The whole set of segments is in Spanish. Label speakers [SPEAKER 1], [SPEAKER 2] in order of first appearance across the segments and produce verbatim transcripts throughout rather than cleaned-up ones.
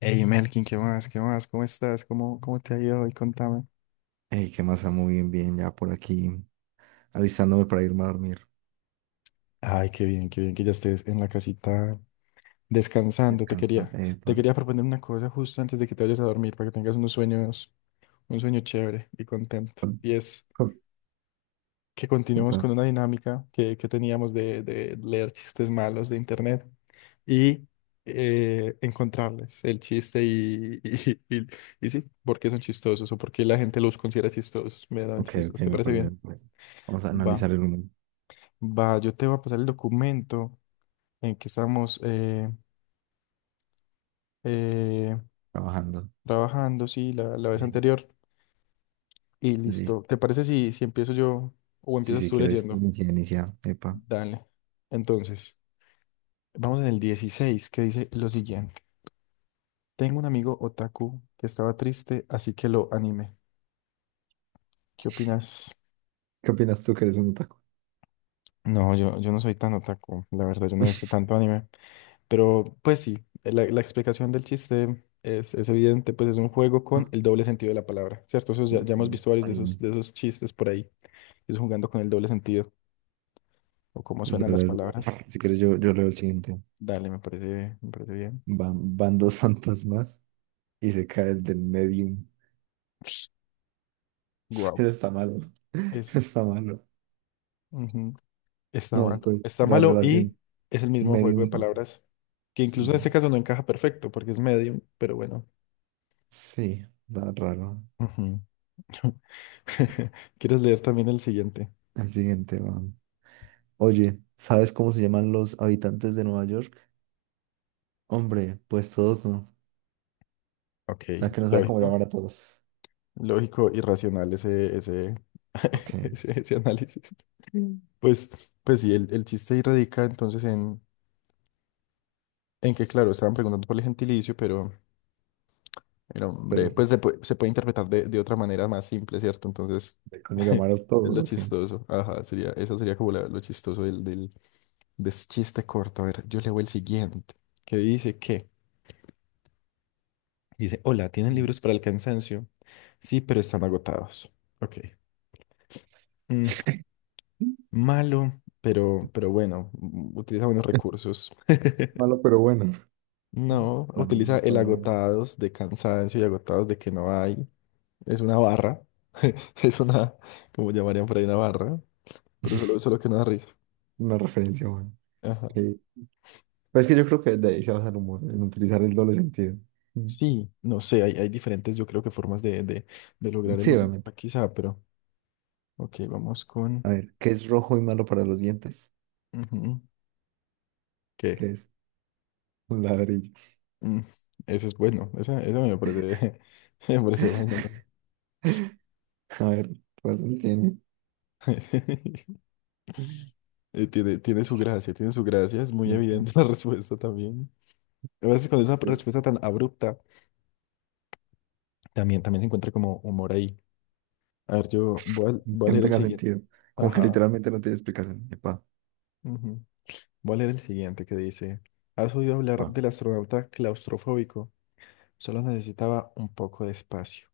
[SPEAKER 1] Hey Melkin, ¿qué más? ¿Qué más? ¿Cómo estás? ¿Cómo, cómo te ha ido hoy? Contame.
[SPEAKER 2] Ey, qué masa, muy bien, bien, ya por aquí, alistándome para irme a dormir,
[SPEAKER 1] Ay, qué bien, qué bien que ya estés en la casita descansando. Te
[SPEAKER 2] descansando,
[SPEAKER 1] quería,
[SPEAKER 2] eh,
[SPEAKER 1] te
[SPEAKER 2] pan,
[SPEAKER 1] quería proponer una cosa justo antes de que te vayas a dormir para que tengas unos sueños, un sueño chévere y contento.
[SPEAKER 2] pan,
[SPEAKER 1] Y es
[SPEAKER 2] pan,
[SPEAKER 1] que continuemos con una dinámica que, que teníamos de, de leer chistes malos de internet y eh, encontrarles el chiste y, y, y, y sí, por qué son chistosos o por qué la gente los considera chistosos, medianamente
[SPEAKER 2] Ok, ok,
[SPEAKER 1] chistosos. ¿Te
[SPEAKER 2] me
[SPEAKER 1] parece
[SPEAKER 2] parece,
[SPEAKER 1] bien?
[SPEAKER 2] me parece. Vamos a
[SPEAKER 1] Va.
[SPEAKER 2] analizar el humor,
[SPEAKER 1] Va, yo te voy a pasar el documento en que estamos eh, eh,
[SPEAKER 2] trabajando,
[SPEAKER 1] trabajando, sí, la, la
[SPEAKER 2] sí,
[SPEAKER 1] vez
[SPEAKER 2] sí,
[SPEAKER 1] anterior. Y listo.
[SPEAKER 2] listo,
[SPEAKER 1] ¿Te parece si, si empiezo yo o
[SPEAKER 2] sí,
[SPEAKER 1] empiezas
[SPEAKER 2] sí,
[SPEAKER 1] tú
[SPEAKER 2] quieres,
[SPEAKER 1] leyendo?
[SPEAKER 2] iniciar, inicia, epa,
[SPEAKER 1] Dale. Entonces, vamos en el dieciséis que dice lo siguiente. Tengo un amigo otaku que estaba triste, así que lo animé. ¿Qué opinas?
[SPEAKER 2] ¿qué opinas tú que eres un otaku?
[SPEAKER 1] No, yo, yo no soy tan otaku, la verdad, yo no he visto tanto anime. Pero pues sí, la, la explicación del chiste es, es evidente, pues es un juego con
[SPEAKER 2] Ah,
[SPEAKER 1] el doble sentido de la palabra, ¿cierto? Eso ya, ya hemos visto varios de esos,
[SPEAKER 2] Anime.
[SPEAKER 1] de esos chistes por ahí, es jugando con el doble sentido o cómo
[SPEAKER 2] Es
[SPEAKER 1] suenan las
[SPEAKER 2] verdad, es
[SPEAKER 1] palabras.
[SPEAKER 2] verdad, si, si quieres yo, yo leo el siguiente,
[SPEAKER 1] Dale, me parece, me parece bien.
[SPEAKER 2] van, van dos fantasmas y se cae el del medium.
[SPEAKER 1] Guau.
[SPEAKER 2] Eso está malo.
[SPEAKER 1] Es,
[SPEAKER 2] Está malo,
[SPEAKER 1] ujú, está malo.
[SPEAKER 2] no, pues,
[SPEAKER 1] Está
[SPEAKER 2] la
[SPEAKER 1] malo y
[SPEAKER 2] relación
[SPEAKER 1] es el mismo juego de
[SPEAKER 2] medium-fantasma.
[SPEAKER 1] palabras que
[SPEAKER 2] Sí,
[SPEAKER 1] incluso en
[SPEAKER 2] sí.
[SPEAKER 1] este caso no encaja perfecto porque es medium, pero bueno.
[SPEAKER 2] Sí, da raro.
[SPEAKER 1] Ujú. ¿Quieres leer también el siguiente?
[SPEAKER 2] El siguiente va. Oye, ¿sabes cómo se llaman los habitantes de Nueva York? Hombre, pues todos no.
[SPEAKER 1] Ok,
[SPEAKER 2] O sea, que no sabe cómo
[SPEAKER 1] lógico.
[SPEAKER 2] llamar a todos.
[SPEAKER 1] Lógico, irracional ese, ese,
[SPEAKER 2] Ok,
[SPEAKER 1] ese, ese análisis. Mm. Pues, pues sí, el, el chiste ahí radica entonces en, en que, claro, estaban preguntando por el gentilicio, pero el hombre,
[SPEAKER 2] pero
[SPEAKER 1] pues se puede, se puede interpretar de, de otra manera más simple, ¿cierto? Entonces,
[SPEAKER 2] ¿de cómo
[SPEAKER 1] es
[SPEAKER 2] llamar a todos?
[SPEAKER 1] lo
[SPEAKER 2] Ok.
[SPEAKER 1] chistoso. Ajá, sería, eso sería como la- lo chistoso del, del, de ese chiste corto. A ver, yo leo el siguiente, que dice que, dice, hola, ¿tienen
[SPEAKER 2] Mm.
[SPEAKER 1] libros para el cansancio? Sí, pero están agotados. Ok. Malo, pero, pero bueno, mm, utiliza buenos recursos.
[SPEAKER 2] Malo, pero bueno.
[SPEAKER 1] No,
[SPEAKER 2] No,
[SPEAKER 1] utiliza
[SPEAKER 2] está
[SPEAKER 1] el
[SPEAKER 2] bueno.
[SPEAKER 1] agotados de cansancio y agotados de que no hay. Es una barra. Es una, como llamarían por ahí, una barra. Pero solo, solo que no da risa.
[SPEAKER 2] Una referencia buena.
[SPEAKER 1] Ajá.
[SPEAKER 2] Ok. Pero es que yo creo que de ahí se basa el humor, en utilizar el doble sentido. Mm.
[SPEAKER 1] Sí, no sé, hay, hay diferentes, yo creo que formas de, de, de lograr el
[SPEAKER 2] Sí, obviamente.
[SPEAKER 1] humor, quizá, pero. Ok, vamos con.
[SPEAKER 2] A ver, ¿qué es rojo y malo para los dientes?
[SPEAKER 1] Ujú, ¿qué?
[SPEAKER 2] ¿Qué es? Un ladrillo.
[SPEAKER 1] Mm, ese es bueno. Esa, esa me parece, me parece bueno.
[SPEAKER 2] A ver, pues tiene.
[SPEAKER 1] Eh, tiene, tiene su gracia, tiene su gracia, es muy evidente la respuesta también. A veces cuando es una respuesta tan abrupta, también, también se encuentra como humor ahí. A ver, yo voy a, voy a
[SPEAKER 2] Que no
[SPEAKER 1] leer el
[SPEAKER 2] tenga
[SPEAKER 1] siguiente.
[SPEAKER 2] sentido. Como que
[SPEAKER 1] Ajá.
[SPEAKER 2] literalmente no tiene explicación. Epa,
[SPEAKER 1] Ujú. Voy a leer el siguiente que dice, ¿has oído hablar
[SPEAKER 2] pa.
[SPEAKER 1] del astronauta claustrofóbico? Solo necesitaba un poco de espacio.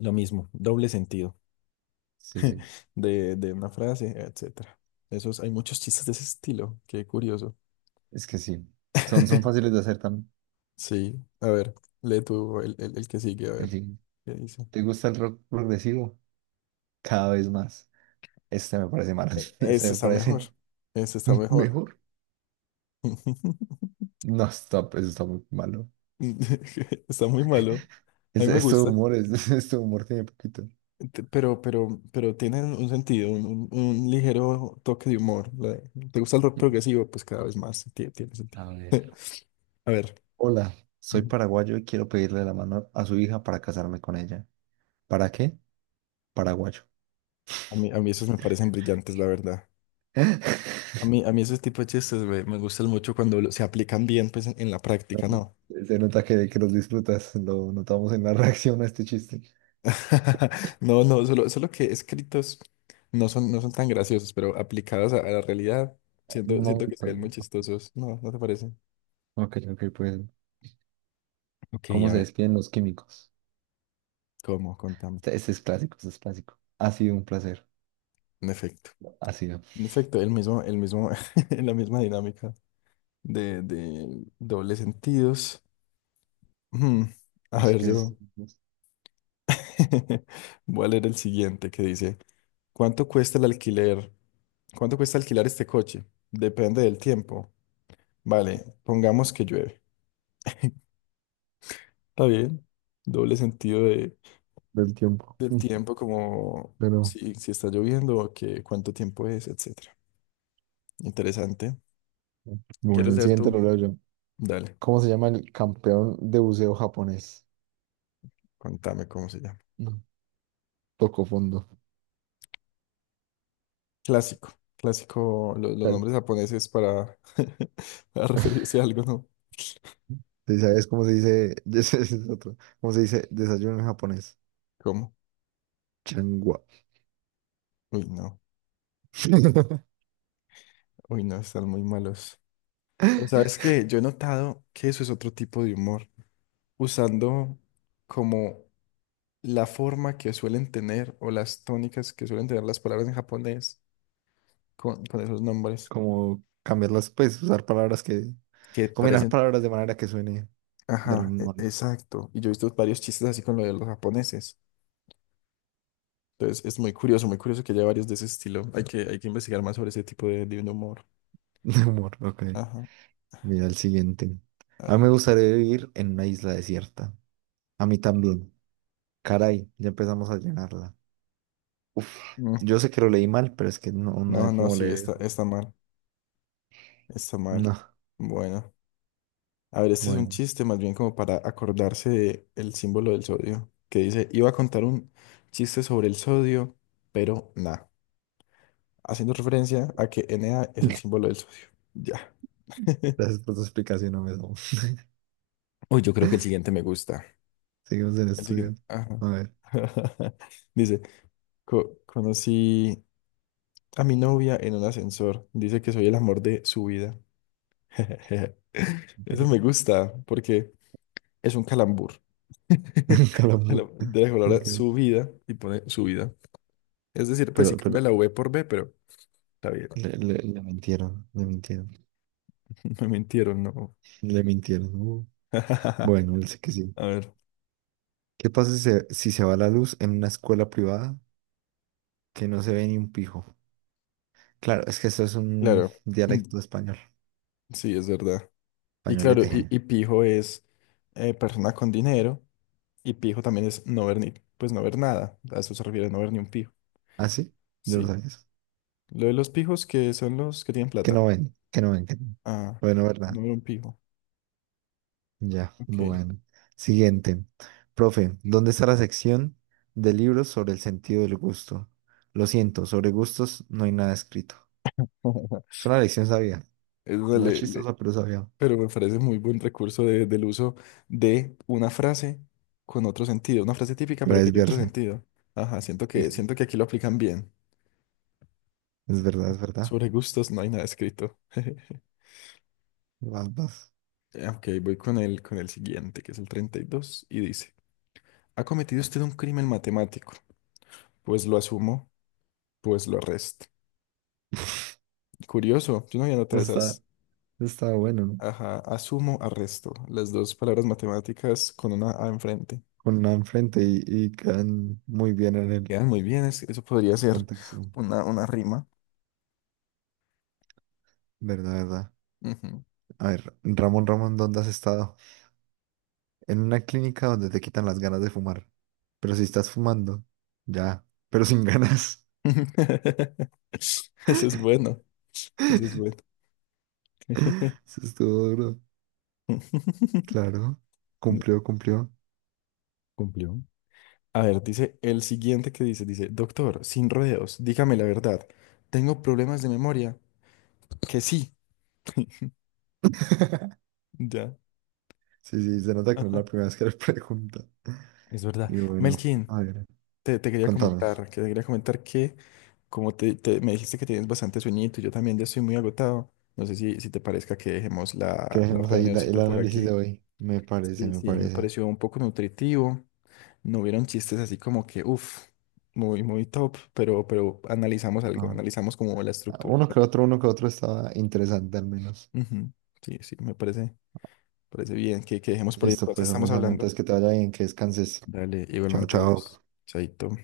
[SPEAKER 1] Lo mismo, doble sentido
[SPEAKER 2] Sí, sí.
[SPEAKER 1] de, de una frase, etcétera. Esos, hay muchos chistes de ese estilo, qué curioso.
[SPEAKER 2] Es que sí. Son, son fáciles de hacer también.
[SPEAKER 1] Sí, a ver, lee tú el, el, el que sigue, a
[SPEAKER 2] En
[SPEAKER 1] ver.
[SPEAKER 2] fin,
[SPEAKER 1] ¿Qué dice?
[SPEAKER 2] ¿te gusta el rock progresivo? Cada vez más. Este me parece malo.
[SPEAKER 1] E-
[SPEAKER 2] Este
[SPEAKER 1] Ese
[SPEAKER 2] me
[SPEAKER 1] está mejor.
[SPEAKER 2] parece
[SPEAKER 1] Ese está mejor.
[SPEAKER 2] mejor. No, stop, eso está muy malo.
[SPEAKER 1] Está muy malo. A
[SPEAKER 2] Es,
[SPEAKER 1] mí me
[SPEAKER 2] es todo
[SPEAKER 1] gusta.
[SPEAKER 2] humor, es, es todo humor tiene poquito.
[SPEAKER 1] Te- Pero, pero, pero tiene un sentido, un, un- un ligero toque de humor. La- ¿Te gusta el rock progresivo? Pues cada vez más tiene tiene, sentido.
[SPEAKER 2] A ver.
[SPEAKER 1] A ver,
[SPEAKER 2] Hola, soy
[SPEAKER 1] ujú.
[SPEAKER 2] paraguayo y quiero pedirle la mano a su hija para casarme con ella. ¿Para qué? Paraguayo.
[SPEAKER 1] a mí, a mí esos me parecen brillantes, la verdad. A mí, a mí esos tipos de chistes me, me gustan mucho cuando lo- se aplican bien pues, en, en la práctica, ¿no?
[SPEAKER 2] Se nota que, que los disfrutas, lo notamos en la reacción a este chiste.
[SPEAKER 1] No, no, solo, solo que escritos no son, no son tan graciosos, pero aplicados a, a la realidad,
[SPEAKER 2] Un
[SPEAKER 1] siento, siento que se
[SPEAKER 2] momento.
[SPEAKER 1] ven muy chistosos. No, ¿no te parece?
[SPEAKER 2] Ok, ok, pues,
[SPEAKER 1] Ok,
[SPEAKER 2] ¿cómo
[SPEAKER 1] a
[SPEAKER 2] se
[SPEAKER 1] ver,
[SPEAKER 2] despiden los químicos?
[SPEAKER 1] ¿cómo? Contame.
[SPEAKER 2] Este, este es clásico, este es clásico. Ha sido un placer,
[SPEAKER 1] En efecto.
[SPEAKER 2] ha sido.
[SPEAKER 1] En efecto, el mismo, el mismo, la misma dinámica de, de dobles sentidos. Mm, a
[SPEAKER 2] Así
[SPEAKER 1] ver,
[SPEAKER 2] que es
[SPEAKER 1] yo voy a leer el siguiente que dice, ¿cuánto cuesta el alquiler? ¿Cuánto cuesta alquilar este coche? Depende del tiempo. Vale, pongamos que llueve. Está bien. Doble sentido de,
[SPEAKER 2] del tiempo.
[SPEAKER 1] del tiempo, como
[SPEAKER 2] Pero
[SPEAKER 1] si, si está lloviendo o que, cuánto tiempo es, etcétera. Interesante.
[SPEAKER 2] bueno,
[SPEAKER 1] ¿Quieres
[SPEAKER 2] el
[SPEAKER 1] leer
[SPEAKER 2] siguiente
[SPEAKER 1] tú?
[SPEAKER 2] lo leo yo.
[SPEAKER 1] Dale,
[SPEAKER 2] ¿Cómo se llama el campeón de buceo japonés?
[SPEAKER 1] contame cómo se llama.
[SPEAKER 2] No, tocó fondo.
[SPEAKER 1] Clásico. Clásico, lo- los
[SPEAKER 2] Claro.
[SPEAKER 1] nombres japoneses para, para referirse a algo, ¿no?
[SPEAKER 2] Sí, ¿sabes cómo se dice? Ese es otro. ¿Cómo se dice desayuno en japonés?
[SPEAKER 1] ¿Cómo?
[SPEAKER 2] Changua.
[SPEAKER 1] Uy, no. Uy, no, están muy malos. Pero sabes que yo he notado que eso es otro tipo de humor, usando como la forma que suelen tener o las tónicas que suelen tener las palabras en japonés con, con esos nombres
[SPEAKER 2] Como cambiarlas, pues usar palabras que,
[SPEAKER 1] que
[SPEAKER 2] combinar
[SPEAKER 1] parecen...
[SPEAKER 2] palabras de manera que suene del
[SPEAKER 1] Ajá,
[SPEAKER 2] mismo
[SPEAKER 1] e-
[SPEAKER 2] hor-
[SPEAKER 1] exacto. Y yo he visto varios chistes así con lo de los japoneses. Entonces es muy curioso, muy curioso que haya varios de ese estilo. Hay que, hay que investigar más sobre ese tipo de, de humor.
[SPEAKER 2] de humor. Ok,
[SPEAKER 1] Ajá,
[SPEAKER 2] mira el siguiente. A mí
[SPEAKER 1] ajá.
[SPEAKER 2] me gustaría vivir en una isla desierta. A mí también. Caray, ya empezamos a llenarla.
[SPEAKER 1] Mm,
[SPEAKER 2] Yo sé que lo leí mal, pero es que no, no hay
[SPEAKER 1] No, no,
[SPEAKER 2] cómo
[SPEAKER 1] sí,
[SPEAKER 2] leer
[SPEAKER 1] está,
[SPEAKER 2] eso.
[SPEAKER 1] está mal, está mal.
[SPEAKER 2] No,
[SPEAKER 1] Bueno, a ver, este es un
[SPEAKER 2] bueno.
[SPEAKER 1] chiste más bien como para acordarse de el símbolo del sodio, que dice, iba a contar un chiste sobre el sodio, pero nada, haciendo referencia a que Na es el símbolo del sodio. Ya.
[SPEAKER 2] Gracias por tu explicación, no me
[SPEAKER 1] Uy, yo creo que el siguiente me gusta.
[SPEAKER 2] seguimos en
[SPEAKER 1] El
[SPEAKER 2] estudio.
[SPEAKER 1] siguiente. Ajá.
[SPEAKER 2] A ver.
[SPEAKER 1] Dice, "Co- conocí a mi novia en un ascensor. Dice que soy el amor de su vida. Eso me gusta porque es un calambur.
[SPEAKER 2] Calambur.
[SPEAKER 1] De la palabra
[SPEAKER 2] Ok.
[SPEAKER 1] su vida y pone su vida. Es decir, pues sí
[SPEAKER 2] Pero,
[SPEAKER 1] cambia
[SPEAKER 2] pero
[SPEAKER 1] la V por B, pero está bien.
[SPEAKER 2] le, le- le mintieron, le mintieron,
[SPEAKER 1] Me mintieron, no.
[SPEAKER 2] le mintieron. Uh, Bueno, él sí que sí.
[SPEAKER 1] A ver,
[SPEAKER 2] ¿Qué pasa si se, si se va la luz en una escuela privada que no se ve ni un pijo? Claro, es que eso es un
[SPEAKER 1] claro. Mm,
[SPEAKER 2] dialecto español,
[SPEAKER 1] sí, es verdad. Y claro, y,
[SPEAKER 2] españolete.
[SPEAKER 1] y pijo es eh, persona con dinero. Y pijo también es no ver ni, pues no ver nada. A eso se refiere, no ver ni un pijo.
[SPEAKER 2] ¿Ah, sí? Yo lo
[SPEAKER 1] Sí.
[SPEAKER 2] sabía. Eso.
[SPEAKER 1] Lo de los pijos que son los que tienen
[SPEAKER 2] Que
[SPEAKER 1] plata.
[SPEAKER 2] no ven, que no ven, que no.
[SPEAKER 1] Ah,
[SPEAKER 2] Bueno, ¿verdad?
[SPEAKER 1] no ver un pijo.
[SPEAKER 2] Ya,
[SPEAKER 1] Ok.
[SPEAKER 2] bueno. Siguiente. Profe, ¿dónde está la sección de libros sobre el sentido del gusto? Lo siento, sobre gustos no hay nada escrito. Es una lección sabia.
[SPEAKER 1] Eso
[SPEAKER 2] No es
[SPEAKER 1] le- le-
[SPEAKER 2] chistosa, pero sabia.
[SPEAKER 1] Pero me parece muy buen recurso de- del uso de una frase con otro sentido. Una frase típica,
[SPEAKER 2] Para
[SPEAKER 1] pero que tiene otro
[SPEAKER 2] desviarse.
[SPEAKER 1] sentido. Ajá, siento
[SPEAKER 2] Sí,
[SPEAKER 1] que,
[SPEAKER 2] sí.
[SPEAKER 1] siento que aquí lo aplican bien.
[SPEAKER 2] Es verdad, es verdad.
[SPEAKER 1] Sobre gustos no hay nada escrito.
[SPEAKER 2] Vas, vas.
[SPEAKER 1] Eh, Ok, voy con el, con el siguiente, que es el treinta y dos y dice, ¿ha cometido usted un crimen matemático? Pues lo asumo, pues lo arresto. Curioso, yo no había notado
[SPEAKER 2] Está,
[SPEAKER 1] esas.
[SPEAKER 2] está bueno, ¿no?
[SPEAKER 1] Ajá, asumo, arresto. Las dos palabras matemáticas con una A enfrente.
[SPEAKER 2] Con la enfrente y, y quedan muy bien en el
[SPEAKER 1] Quedan muy bien, es- eso podría ser
[SPEAKER 2] contexto.
[SPEAKER 1] una, una rima.
[SPEAKER 2] Verdad, verdad.
[SPEAKER 1] Ujú.
[SPEAKER 2] A ver, Ramón, Ramón, ¿dónde has estado? En una clínica donde te quitan las ganas de fumar. Pero si estás fumando, ya, pero sin ganas.
[SPEAKER 1] Eso es bueno, eso es bueno.
[SPEAKER 2] Eso estuvo duro. Claro, cumplió, cumplió.
[SPEAKER 1] Cumplió. A ver, dice el siguiente que dice, dice, doctor, sin rodeos, dígame la verdad, ¿tengo problemas de memoria? Que sí. Ya.
[SPEAKER 2] Sí, sí, se nota que no es
[SPEAKER 1] Ajá.
[SPEAKER 2] la primera vez que le pregunta.
[SPEAKER 1] Es verdad.
[SPEAKER 2] Y bueno,
[SPEAKER 1] Melkin,
[SPEAKER 2] a ver,
[SPEAKER 1] Te, te quería
[SPEAKER 2] contame.
[SPEAKER 1] comentar, que te quería comentar que como te, te- me dijiste que tienes bastante sueñito, yo también ya estoy muy agotado. No sé si, si te parezca que dejemos
[SPEAKER 2] Que
[SPEAKER 1] la, la
[SPEAKER 2] dejemos ahí la- el
[SPEAKER 1] reunioncita por
[SPEAKER 2] análisis
[SPEAKER 1] aquí.
[SPEAKER 2] de hoy. Me parece,
[SPEAKER 1] Sí,
[SPEAKER 2] me
[SPEAKER 1] sí, me
[SPEAKER 2] parece.
[SPEAKER 1] pareció un poco nutritivo. No hubieron chistes así como que, uff, muy, muy top, pero, pero analizamos algo,
[SPEAKER 2] Ah.
[SPEAKER 1] analizamos como la estructura.
[SPEAKER 2] Uno que otro, uno que otro estaba interesante al menos.
[SPEAKER 1] Ujú, sí, sí, me parece, parece bien que, que dejemos por ahí.
[SPEAKER 2] Listo,
[SPEAKER 1] Entonces
[SPEAKER 2] pues, hombre,
[SPEAKER 1] estamos
[SPEAKER 2] Samu,
[SPEAKER 1] hablando.
[SPEAKER 2] entonces que te vaya bien, que descanses.
[SPEAKER 1] Dale,
[SPEAKER 2] Chao,
[SPEAKER 1] igualmente
[SPEAKER 2] chao.
[SPEAKER 1] vos, Chaito.